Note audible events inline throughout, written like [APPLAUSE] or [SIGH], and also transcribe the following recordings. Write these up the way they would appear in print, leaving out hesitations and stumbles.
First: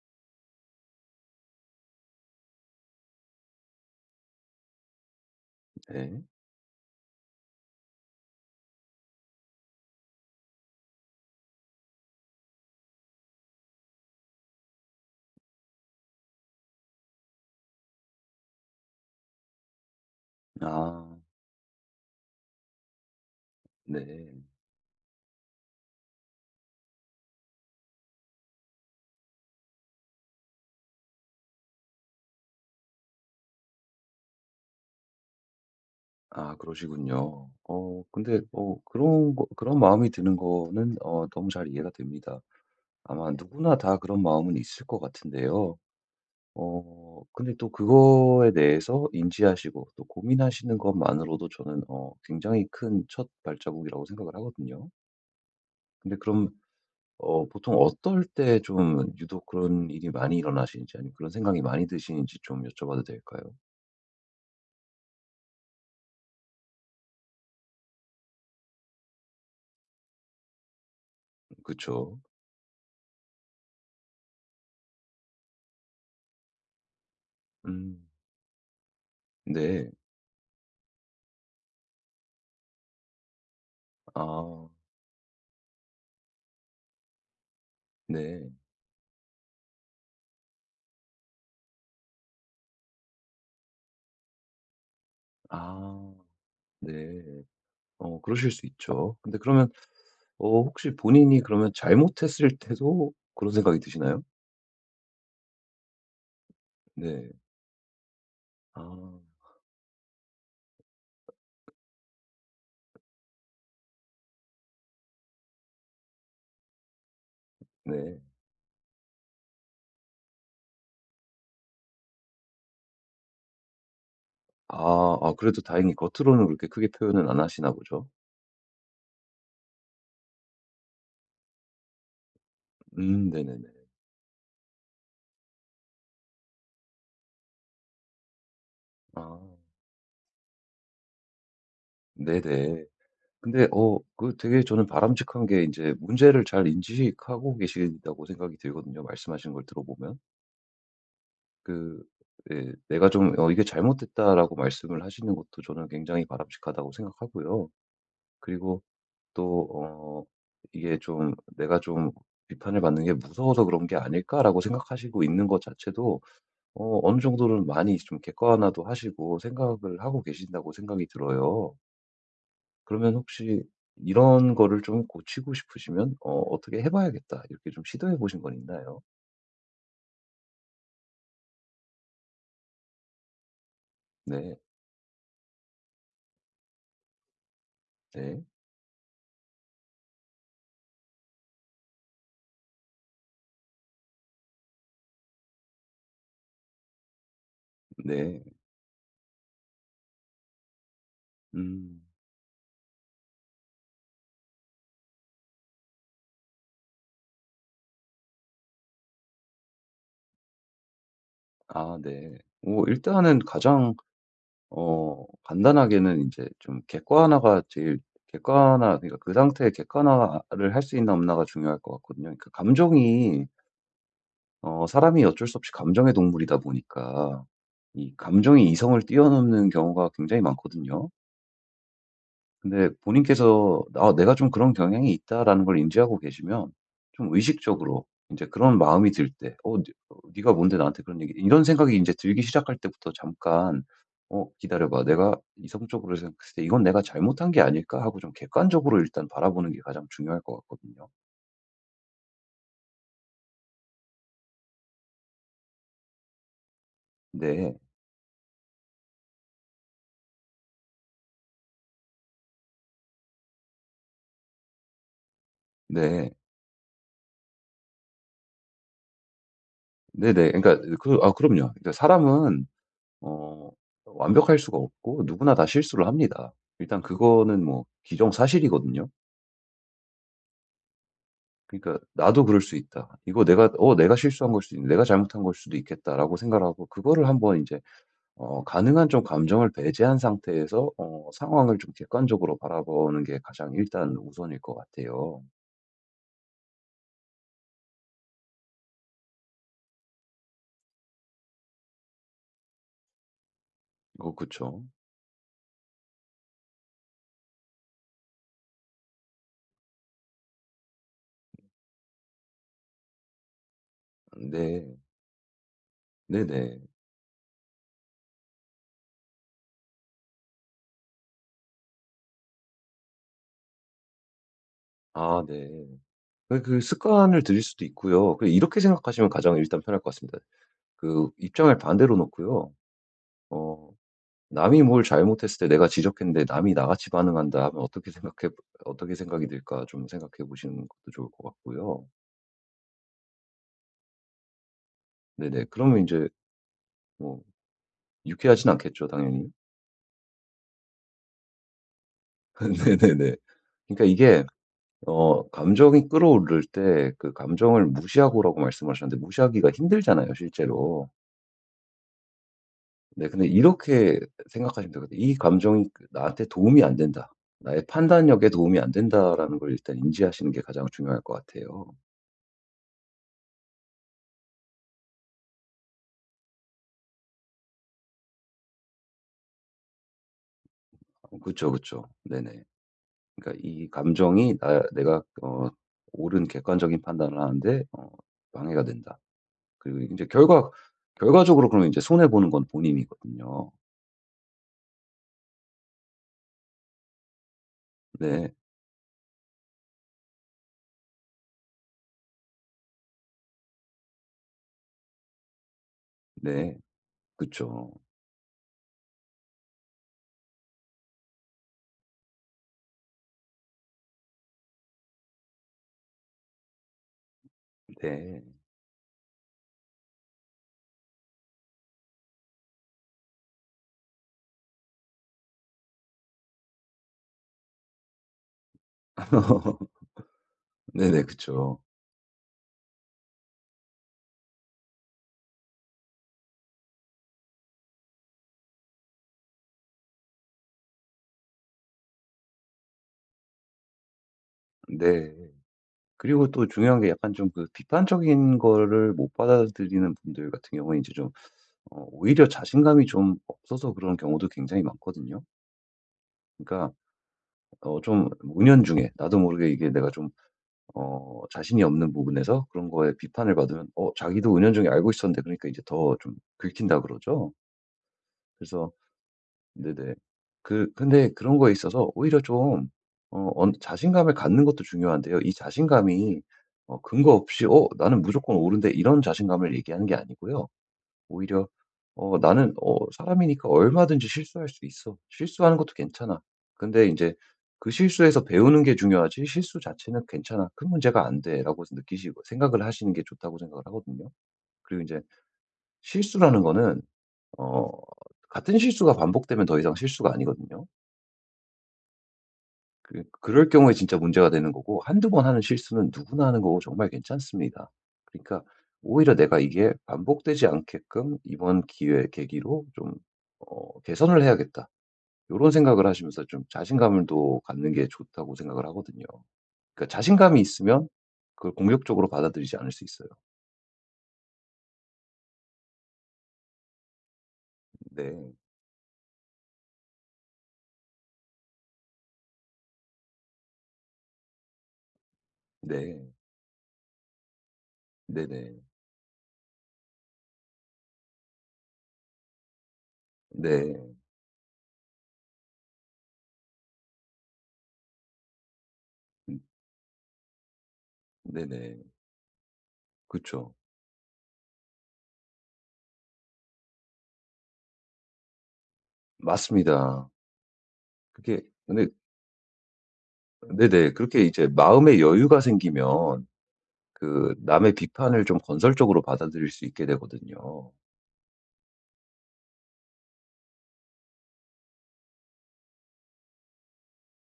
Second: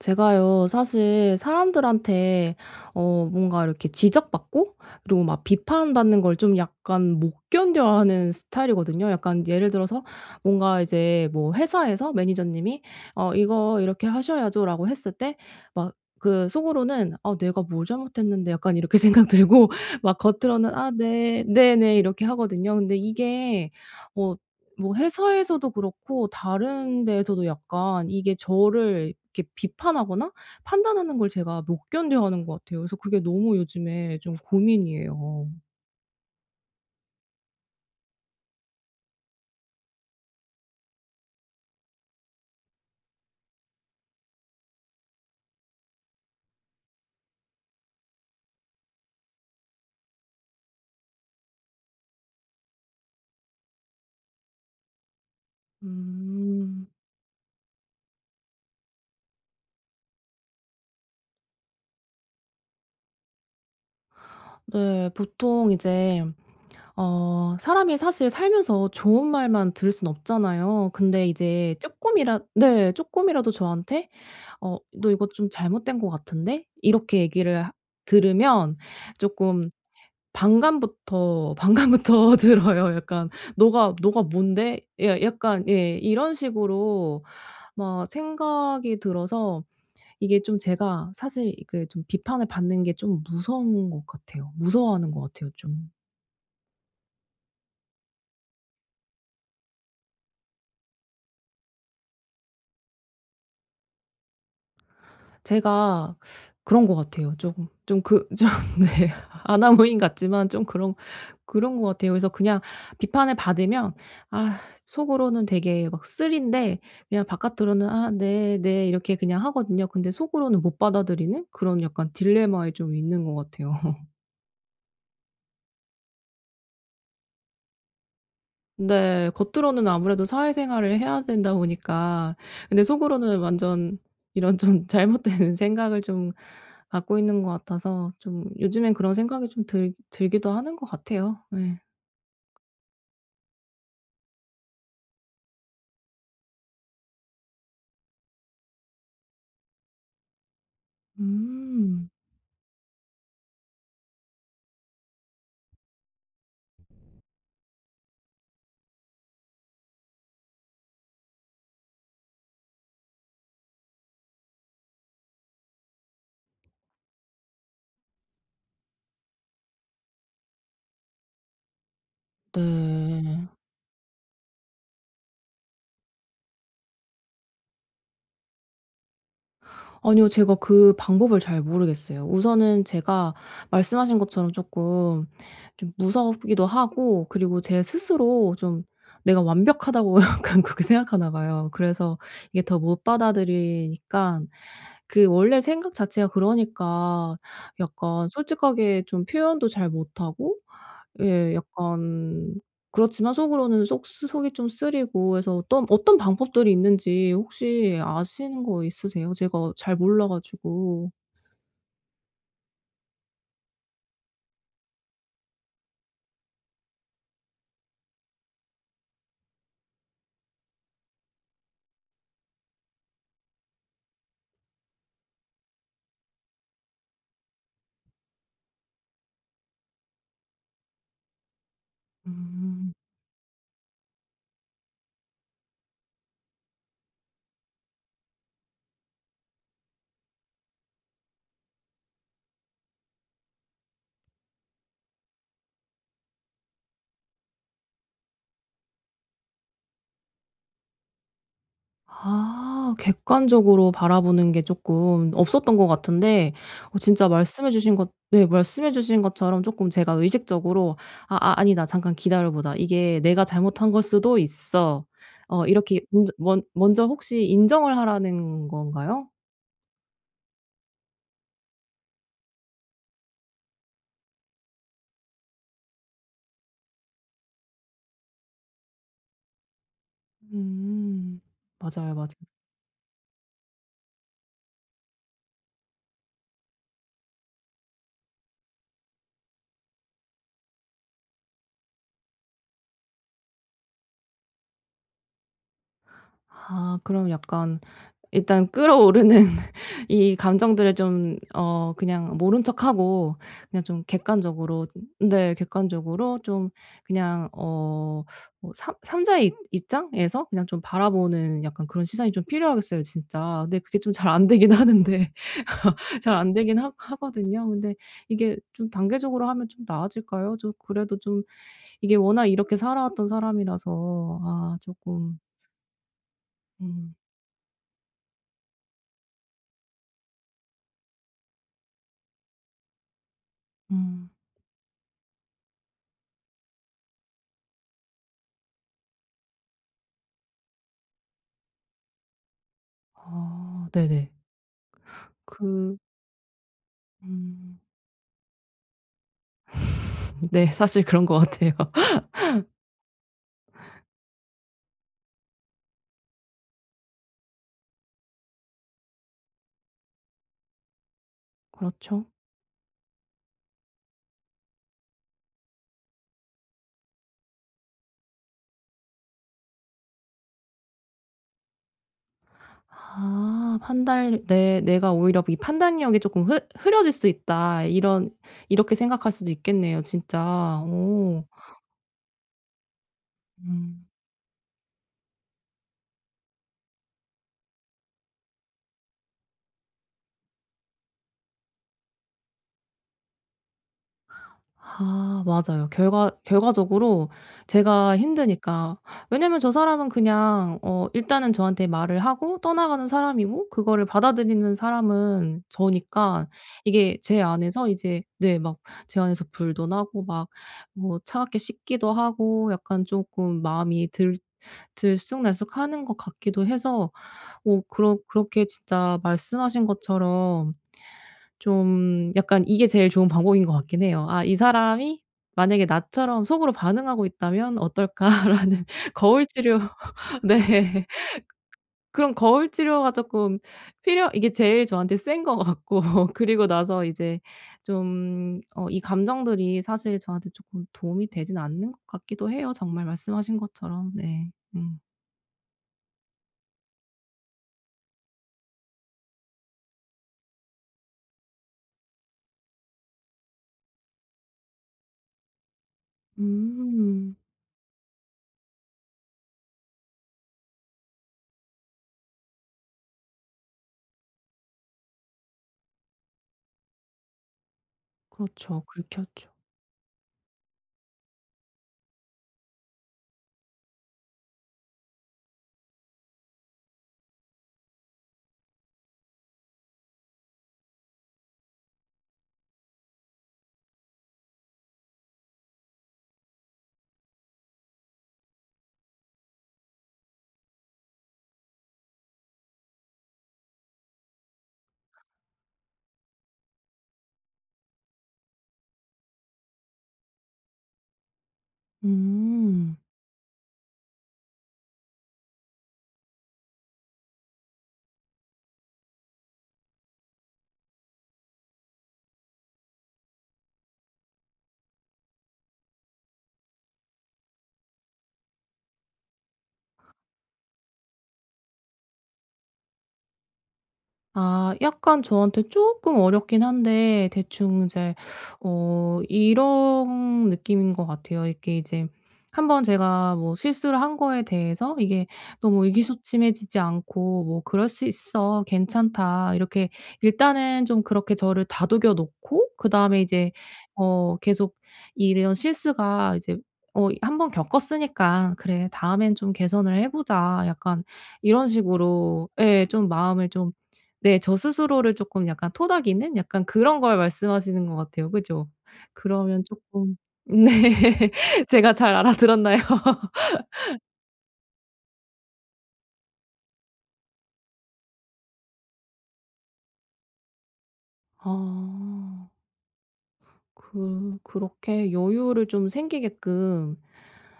제가요, 사실 사람들한테 뭔가 이렇게 지적받고 그리고 막 비판받는 네. 걸 좀 약간 못 견뎌하는 스타일이거든요. 약간 예를 들어서 뭔가 이제 뭐 회사에서 매니저님이 "어 이거 이렇게 하셔야죠."라고 했을 때 막 그 속으로는 '아 내가 뭘 잘못했는데.' 약간 이렇게 생각 들고 [LAUGHS] 막 겉으로는 '아 아 네. 네네.' 이렇게 하거든요. 근데 이게 어 네. 뭐 회사에서도 그렇고 다른 데에서도 약간 이게 저를 이렇게 비판하거나 판단하는 걸 제가 못 견뎌하는 것 같아요. 그래서 그게 너무 요즘에 좀 고민이에요. 아 그러시군요. 근데 그런 마음이 드는 거는 너무 잘 이해가 됩니다. 아마 누구나 다 그런 마음은 있을 것 같은데요. 근데 또 그거에 대해서 인지하시고 또 고민하시는 것만으로도 저는 굉장히 큰 첫 발자국이라고 생각을 하거든요. 근데 그럼 음. 보통 어떨 때 좀 유독 그런 일이 많이 일어나시는지 아니면 그런 생각이 많이 드시는지 좀 여쭤봐도 될까요? 네. 보통 이제 사람이 사실 살면서 좋은 말만 들을 순 없잖아요. 근데 이제 조금 그쵸. 이라 네. 조금이라도 저한테 "어 너 이거 좀 잘못된 것 같은데?" 이렇게 얘기를 하 음. 들으면 조금 네. 반감부터 [LAUGHS] 들어요. 약간 '너가 아 뭔데?' 약간 예 이런 식으로 막 네. 생각이 들어서 이게 좀 제가 사실 그 좀 비판을 받는 게 좀 무서운 것 같아요. 무서워하는 것 같아요 좀. 아 네. 그러실 수 있죠. 근데 그러면 혹시 본인이 그러면 잘못했을 때도 그런 생각이 드시나요? 제가 그런 것 네. 같아요. 조금 좀 그 [LAUGHS] 좀 아 네. 아나무인 같지만 좀 그런 그런 것 같아요. 그래서 그냥 비판을 받으면 아 속으로는 되게 막 쓰린데 그냥 바깥으로는 '아 네. 네, 네.' 이렇게 그냥 하거든요. 근데 속으로는 못 받아들이는 그런 약간 딜레마에 좀 있는 것 같아요. 아 그래도 다행히 겉으로는 그렇게 크게 표현은 안 하시나 보죠. 네. 겉으로는 아무래도 사회생활을 해야 된다 보니까 근데 속으로는 네네네. 완전 이런 좀 [LAUGHS] 잘못된 생각을 좀 갖고 있는 것 같아서 좀 요즘엔 그런 아 생각이 좀 들 들기도 하는 것 같아요. 예. 네네. 근데 그 되게 저는 바람직한 게 이제 문제를 잘 인지하고 계시다고 생각이 들거든요 말씀하시는 걸 들어보면. 그 음. 예 내가 좀 "이게 잘못됐다."라고 말씀을 하시는 것도 저는 굉장히 바람직하다고 생각하고요. 그리고 또 이게 좀 '내가 좀 비판을 받는 게 무서워서 그런 게 아닐까?'라고 생각하시고 있는 것 자체도 어느 정도는 많이 좀 객관화도 하시고 생각을 하고 계신다고 생각이 들어요. 그러면 네. 혹시 이런 거를 좀 고치고 싶으시면 '어떻게 해 봐야겠다.' 이렇게 좀 시도해 보신 건 있나요? 아니요. 제가 그 방법을 잘 모르겠어요. 우선은 제가 말씀하신 것처럼 네. 조금 좀 무섭기도 하고 그리고 제 네. 스스로 좀 내가 완벽하다고 [LAUGHS] 약간 그렇게 생각하나 봐요. 그래서 이게 더 못 받아들이니까 그 원래 생각 자체가 그러니까 약간 네. 솔직하게 좀 표현도 잘 못하고 예. 음. 약간 그렇지만 속으로는 속 속이 좀 쓰리고 해서 어떤 방법들이 있는지 혹시 아시는 거 있으세요? 제가 잘 몰라 가지고. 아 네. 뭐 일단은 가장 간단하게는 이제 좀 객관화 그러니까 그 상태의 객관화를 할 수 있나 없나가 중요할 것 같거든요. 그러니까 감정이 어 사람이 어쩔 수 없이 감정의 동물이다 보니까 이 감정이 이성을 뛰어넘는 경우가 굉장히 많거든요. 근데 음. 본인께서 '아 내가 좀 그런 경향이 있다.'라는 걸 인지하고 계시면 좀 의식적으로 이제 그런 마음이 들 때 '어 네 어 네가 뭔데 나한테 그런 얘기' 이런 생각이 이제 들기 시작할 때부터 잠깐 '어 기다려 봐. 내가 이성적으로 생각했을 때 이건 내가 잘못한 게 아닐까?' 하고 좀 객관적으로 일단 바라보는 게 가장 중요할 것 같거든요. 아 객관적으로 바라보는 게 쪼끔 없었던 것 같은데 진짜 말씀해 네. 주신 것, 네, 말씀해 주신 것처럼 쪼끔 제가 의식적으로 '아 아 아니다. 잠깐 기다려 보자. 이게 내가 잘못한 걸 수도 있어.' 어 이렇게 네. 먼저 혹시 인정을 하라는 건가요? 네네. 그러니까 그럼요. 그러니까 사람은 어 완벽할 수가 없고 누구나 다 실수를 합니다. 일단 그거는 뭐 기정사실이거든요. 음. 그러니까 맞아요, 맞아요. '나도 그럴 수 있다. 이거 내가 실수한 걸 수도 있는 내가 잘못한 걸 수도 있겠다.'라고 생각을 하고 그거를 한번 이제 가능한 좀 감정을 배제한 상태에서 상황을 좀 객관적으로 바라보는 게 가장 일단 우선일 것 같아요. 아 그럼 약간 일단 끌어오르는 [LAUGHS] 이 감정들을 좀 어 그냥 모른 척하고 그냥 좀 그쵸. 객관적으로 네 객관적으로 좀 그냥 어 뭐 삼 삼자의 입 입장에서 그냥 좀 바라보는 약간 그런 시선이 좀 필요하겠어요 진짜. 근데 그게 좀 잘 안 되긴 네. 하는데 [LAUGHS] 잘 안 되긴 네네. 하 하거든요. 근데 이게 좀 단계적으로 하면 좀 나아질까요? 좀 그래도 좀 이게 워낙 이렇게 살아왔던 사람이라서 아 조금 아 네. 그 음 습관을 들일 수도 있고요. 그 이렇게 생각하시면 가장 일단 편할 것 같습니다. 그 입장을 반대로 놓고요. 어 음 남이 뭘 잘못했을 때 내가 지적했는데 남이 나같이 반응한다 하면 어떻게 생각이 들까 좀 생각해 보시는 것도 좋을 것 같고요. 아 네네. 네네. 그러면 이그 제 뭐 음 유쾌하진 않겠죠 당연히. 네. 사실 그런 것 같아요. [LAUGHS] [LAUGHS] 네네네. 그러니까 이게 감정이 끌어오를 때 그 감정을 무시하고라고 말씀하셨는데 무시하기가 힘들잖아요 실제로. 그렇죠. 네 근데 이렇게 생각하시면 되거든요. '이 감정이 그 나한테 도움이 안 된다. 나의 판단력에 도움이 안 된다.'라는 걸 일단 인지하시는 게 가장 중요할 것 같아요. 아 판단 내 내가 오히려 이 '판단력이 쪼끔 흐 흐려질 수 있다.' 이런 이렇게 생각할 수도 있겠네요 진짜. 오. 그쵸, 그쵸. 네네. 그러니까 이 음. 감정이 나 내가 옳은 객관적인 판단을 하는데 방해가 된다. 그리고 이제 결과적으로 그러면 이제 손해 보는 건 본인이거든요. 아 맞아요. 결과적으로 제가 네. 힘드니까 왜냐면 저 사람은 그냥 어 일단은 저한테 말을 하고 떠나가는 사람이고 그거를 받아들이는 사람은 저니까 네. 이게 제 안에서 그쵸. 이제 네 막 제 안에서 불도 나고 막 뭐 차갑게 씻기도 하고 약간 조금 마음이 들 들쑥날쑥하는 것 같기도 해서 어 그러 네. 그렇게 진짜 말씀하신 것처럼 좀 약간 이게 제일 좋은 방법인 것 같긴 해요. '아 이 사람이 만약에 나처럼 속으로 반응하고 있다면 어떨까?'라는 [LAUGHS] 거울 치료 [LAUGHS] 네. 네네. 그쵸. 그런 거울 치료가 쪼끔 필요 이게 제일 저한테 센 것 같고 [LAUGHS] 그리고 나서 이제 좀 어 이 감정들이 사실 저한테 쪼끔 도움이 되진 않는 것 같기도 해요, 정말 말씀하신 것처럼. 네. 음. 네. 그리고 또 중요한 게 약간 좀 그 비판적인 거를 못 받아들이는 분들 같은 경우에 이제 좀 오히려 자신감이 좀 없어서 그런 경우도 굉장히 많거든요. 그러니까 음. 좀 은연중에 나도 모르게 이게 내가 좀 자신이 없는 부분에서 그런 거에 비판을 받으면 자기도 은연중에 알고 있었는데 그러니까 이제 더 좀 긁힌다 그러죠. 그렇죠. 그래서 긁혔죠. 네네. 그 근데 그런 거에 있어서 오히려 좀 어 언 자신감을 갖는 것도 중요한데요. 이 자신감이 근거 없이 '어 나는 무조건 옳은데.' 이런 자신감을 얘기하는 게 아니고요. 오히려 나는 사람이니까 얼마든지 실수할 수 있어. 실수하는 것도 괜찮아. 근데 이제 그 실수에서 배우는 게 중요하지 실수 자체는 괜찮아. 큰 문제가 안 돼라고 느끼시고 생각을 하시는 게 좋다고 생각을 하거든요. 그리고 이제 실수라는 거는 어 같은 실수가 반복되면 더 이상 실수가 아니거든요. 음. 그 그럴 경우에 진짜 문제가 되는 거고 한두 번 하는 실수는 누구나 하는 거고 정말 괜찮습니다. 그러니까 오히려 내가 이게 반복되지 않게끔 '이번 기회 계기로 좀 개선을 해야겠다.' 이런 생각을 하시면서 좀 자신감을 또 갖는 게 좋다고 생각을 하거든요. 그러니까 자신감이 있으면 그걸 공격적으로 받아들이지 않을 수 있어요. 아 약간 저한테 조금 어렵긴 한데 대충 이제 네. 어 이런 느낌인 것 같아요. 이게 이제 한번 제가 뭐 실수를 한 거에 대해서 이게 너무 네. 의기소침해지지 않고 뭐 '그럴 수 있어. 네네. 괜찮다.' 이렇게 일단은 좀 그렇게 저를 다독여 놓고 그다음에 이제 네. 어 계속 이런 실수가 이제 어 한번 겪었으니까 그래 다음엔 좀 음 개선을 해 보자.' 약간 이런 네네. 식으로 예 좀 마음을 그쵸. 좀 네. 저 스스로를 쪼끔 약간 토닥이는 약간 그런 걸 말씀하시는 것 같아요. 그죠? 그러면 쪼끔 맞습니다. [LAUGHS] 네. 그게 제가 근데 잘 알아들었나요? [LAUGHS] 네네. 그렇게 이제 마음의 여유가 생기면 그 남의 비판을 좀 건설적으로 받아들일 수 있게 되거든요. 아. 그렇게 여유를 좀 생기게끔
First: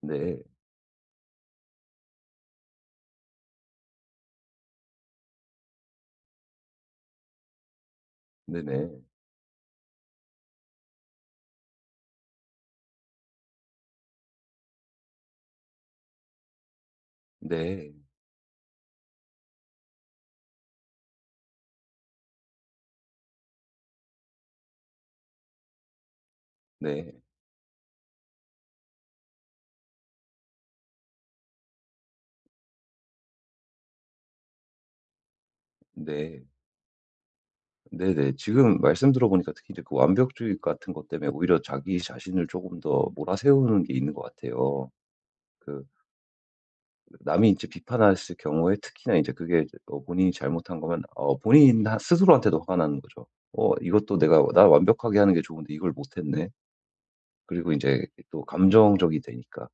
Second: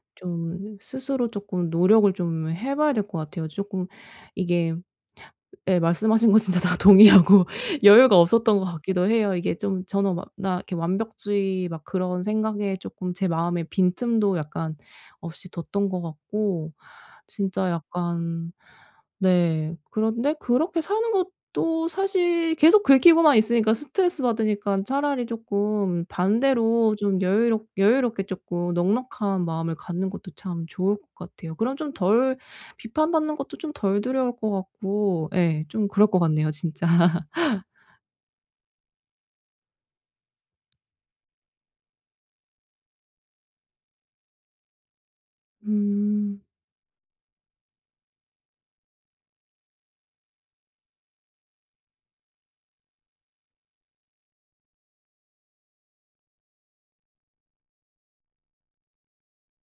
네. 좀 스스로 쪼끔 노력을 좀 해 봐야 될 것 같아요. 쪼끔 이게 예 말씀하신 거 진짜 다 동의하고 [LAUGHS] 여유가 없었던 것 네네. 같기도 해요. 이게 좀 저는 막 나 이렇게 완벽주의 막 그런 생각에 조금 제 마음에 빈틈도 약간 없이 뒀던 것 같고 진짜 네. 약간 네 그런데 그렇게 사는 것도 사실 계속 긁히고만 있으니까 스트레스 받으니까 차라리 조금 반대로 네. 좀 여유롭게 조금 넉넉한 마음을 갖는 것도 참 좋을 것 같아요. 그럼 좀덜 비판받는 것도 좀 덜 두려울 것 같고 예 좀 그럴 것 네. 같네요 진짜. [LAUGHS] 네네. 지금 말씀 들어보니까 특히 이제 그 완벽주의 같은 것 때문에 오히려 자기 자신을 조금 더 몰아세우는 게 있는 것 같아요. 그 음. 남이 이제 비판했을 경우에 특히나 이제 그게 이제 본인이 잘못한 거면 본인 하 스스로한테도 화가 나는 거죠. '어 이것도 내가 나 완벽하게 하는 게 좋은데 이걸 못했네.' 그리고 이제 또 감정적이 되니까.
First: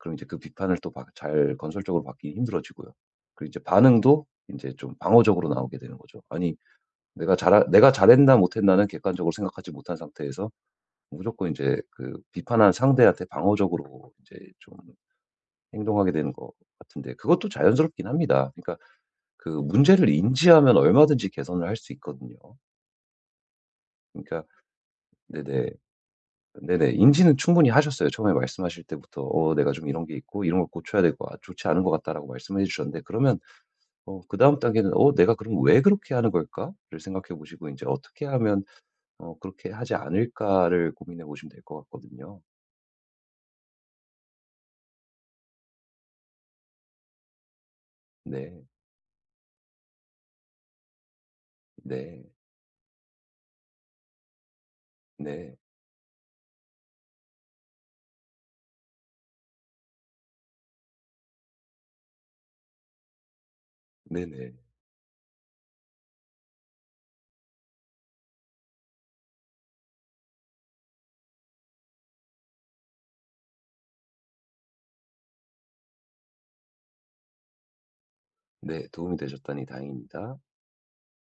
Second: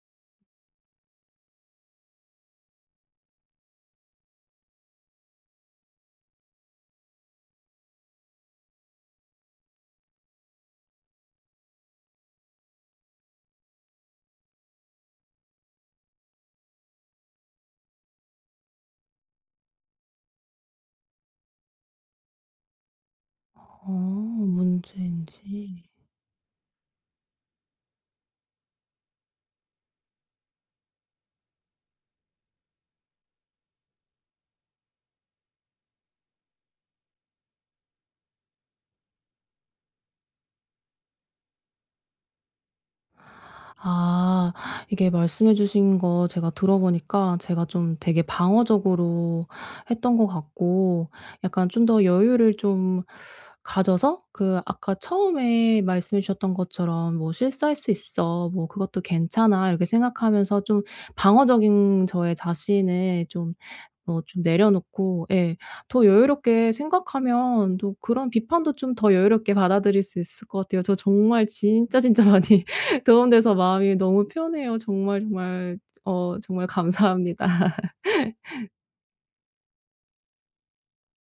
그럼 이제 그 비판을 또 잘 건설적으로 받기 힘들어지고요. 그리고 이제 반응도 이제 좀 방어적으로 나오게 되는 거죠. 아니 내가 잘했나 못했나는 객관적으로 생각하지 못한 상태에서 무조건 이제 그 비판한 상대한테 방어적으로 이제 좀 행동하게 되는 것 같은데 그것도 자연스럽긴 합니다. 그러니까 그 문제를 인지하면 얼마든지 개선을 할 수 있거든요. 그러니까 네네. 문제인지. 네네. 인지는 충분히 하셨어요. 처음에 말씀하실 때부터 "어 내가 좀 이런 게 있고 이런 걸 고쳐야 될 것 같 좋지 않은 것 같다."라고 말씀해 주셨는데 그러면 그다음 단계는 '어 내가 그럼 왜 그렇게 하는 걸까?'를 생각해 보시고 이제 '어떻게 하면 그렇게 하지 않을까?'를 고민해 보시면 될 것 같거든요. 아 이게 말씀해 주신 거 제가 들어보니까 제가 좀 되게 네. 방어적으로 했던 것 같고 약간 좀 더 네. 여유를 좀 가져서 그 아까 네. 처음에 말씀해 주셨던 것처럼 뭐 "실수할 수 있어. 뭐 그것도 괜찮아." 이렇게 생각하면서 좀 방어적인 저의 자신을 좀 어 좀 네네. 내려놓고 예 더 여유롭게 생각하면 또 그런 비판도 좀 더 여유롭게 받아들일 수 있을 것 같아요. 저 정말 진짜 진짜 많이 [LAUGHS] 도움돼서 마음이 너무 편해요. 정말 정말 정말 감사합니다. 네. 도움이 되셨다니 다행입니다.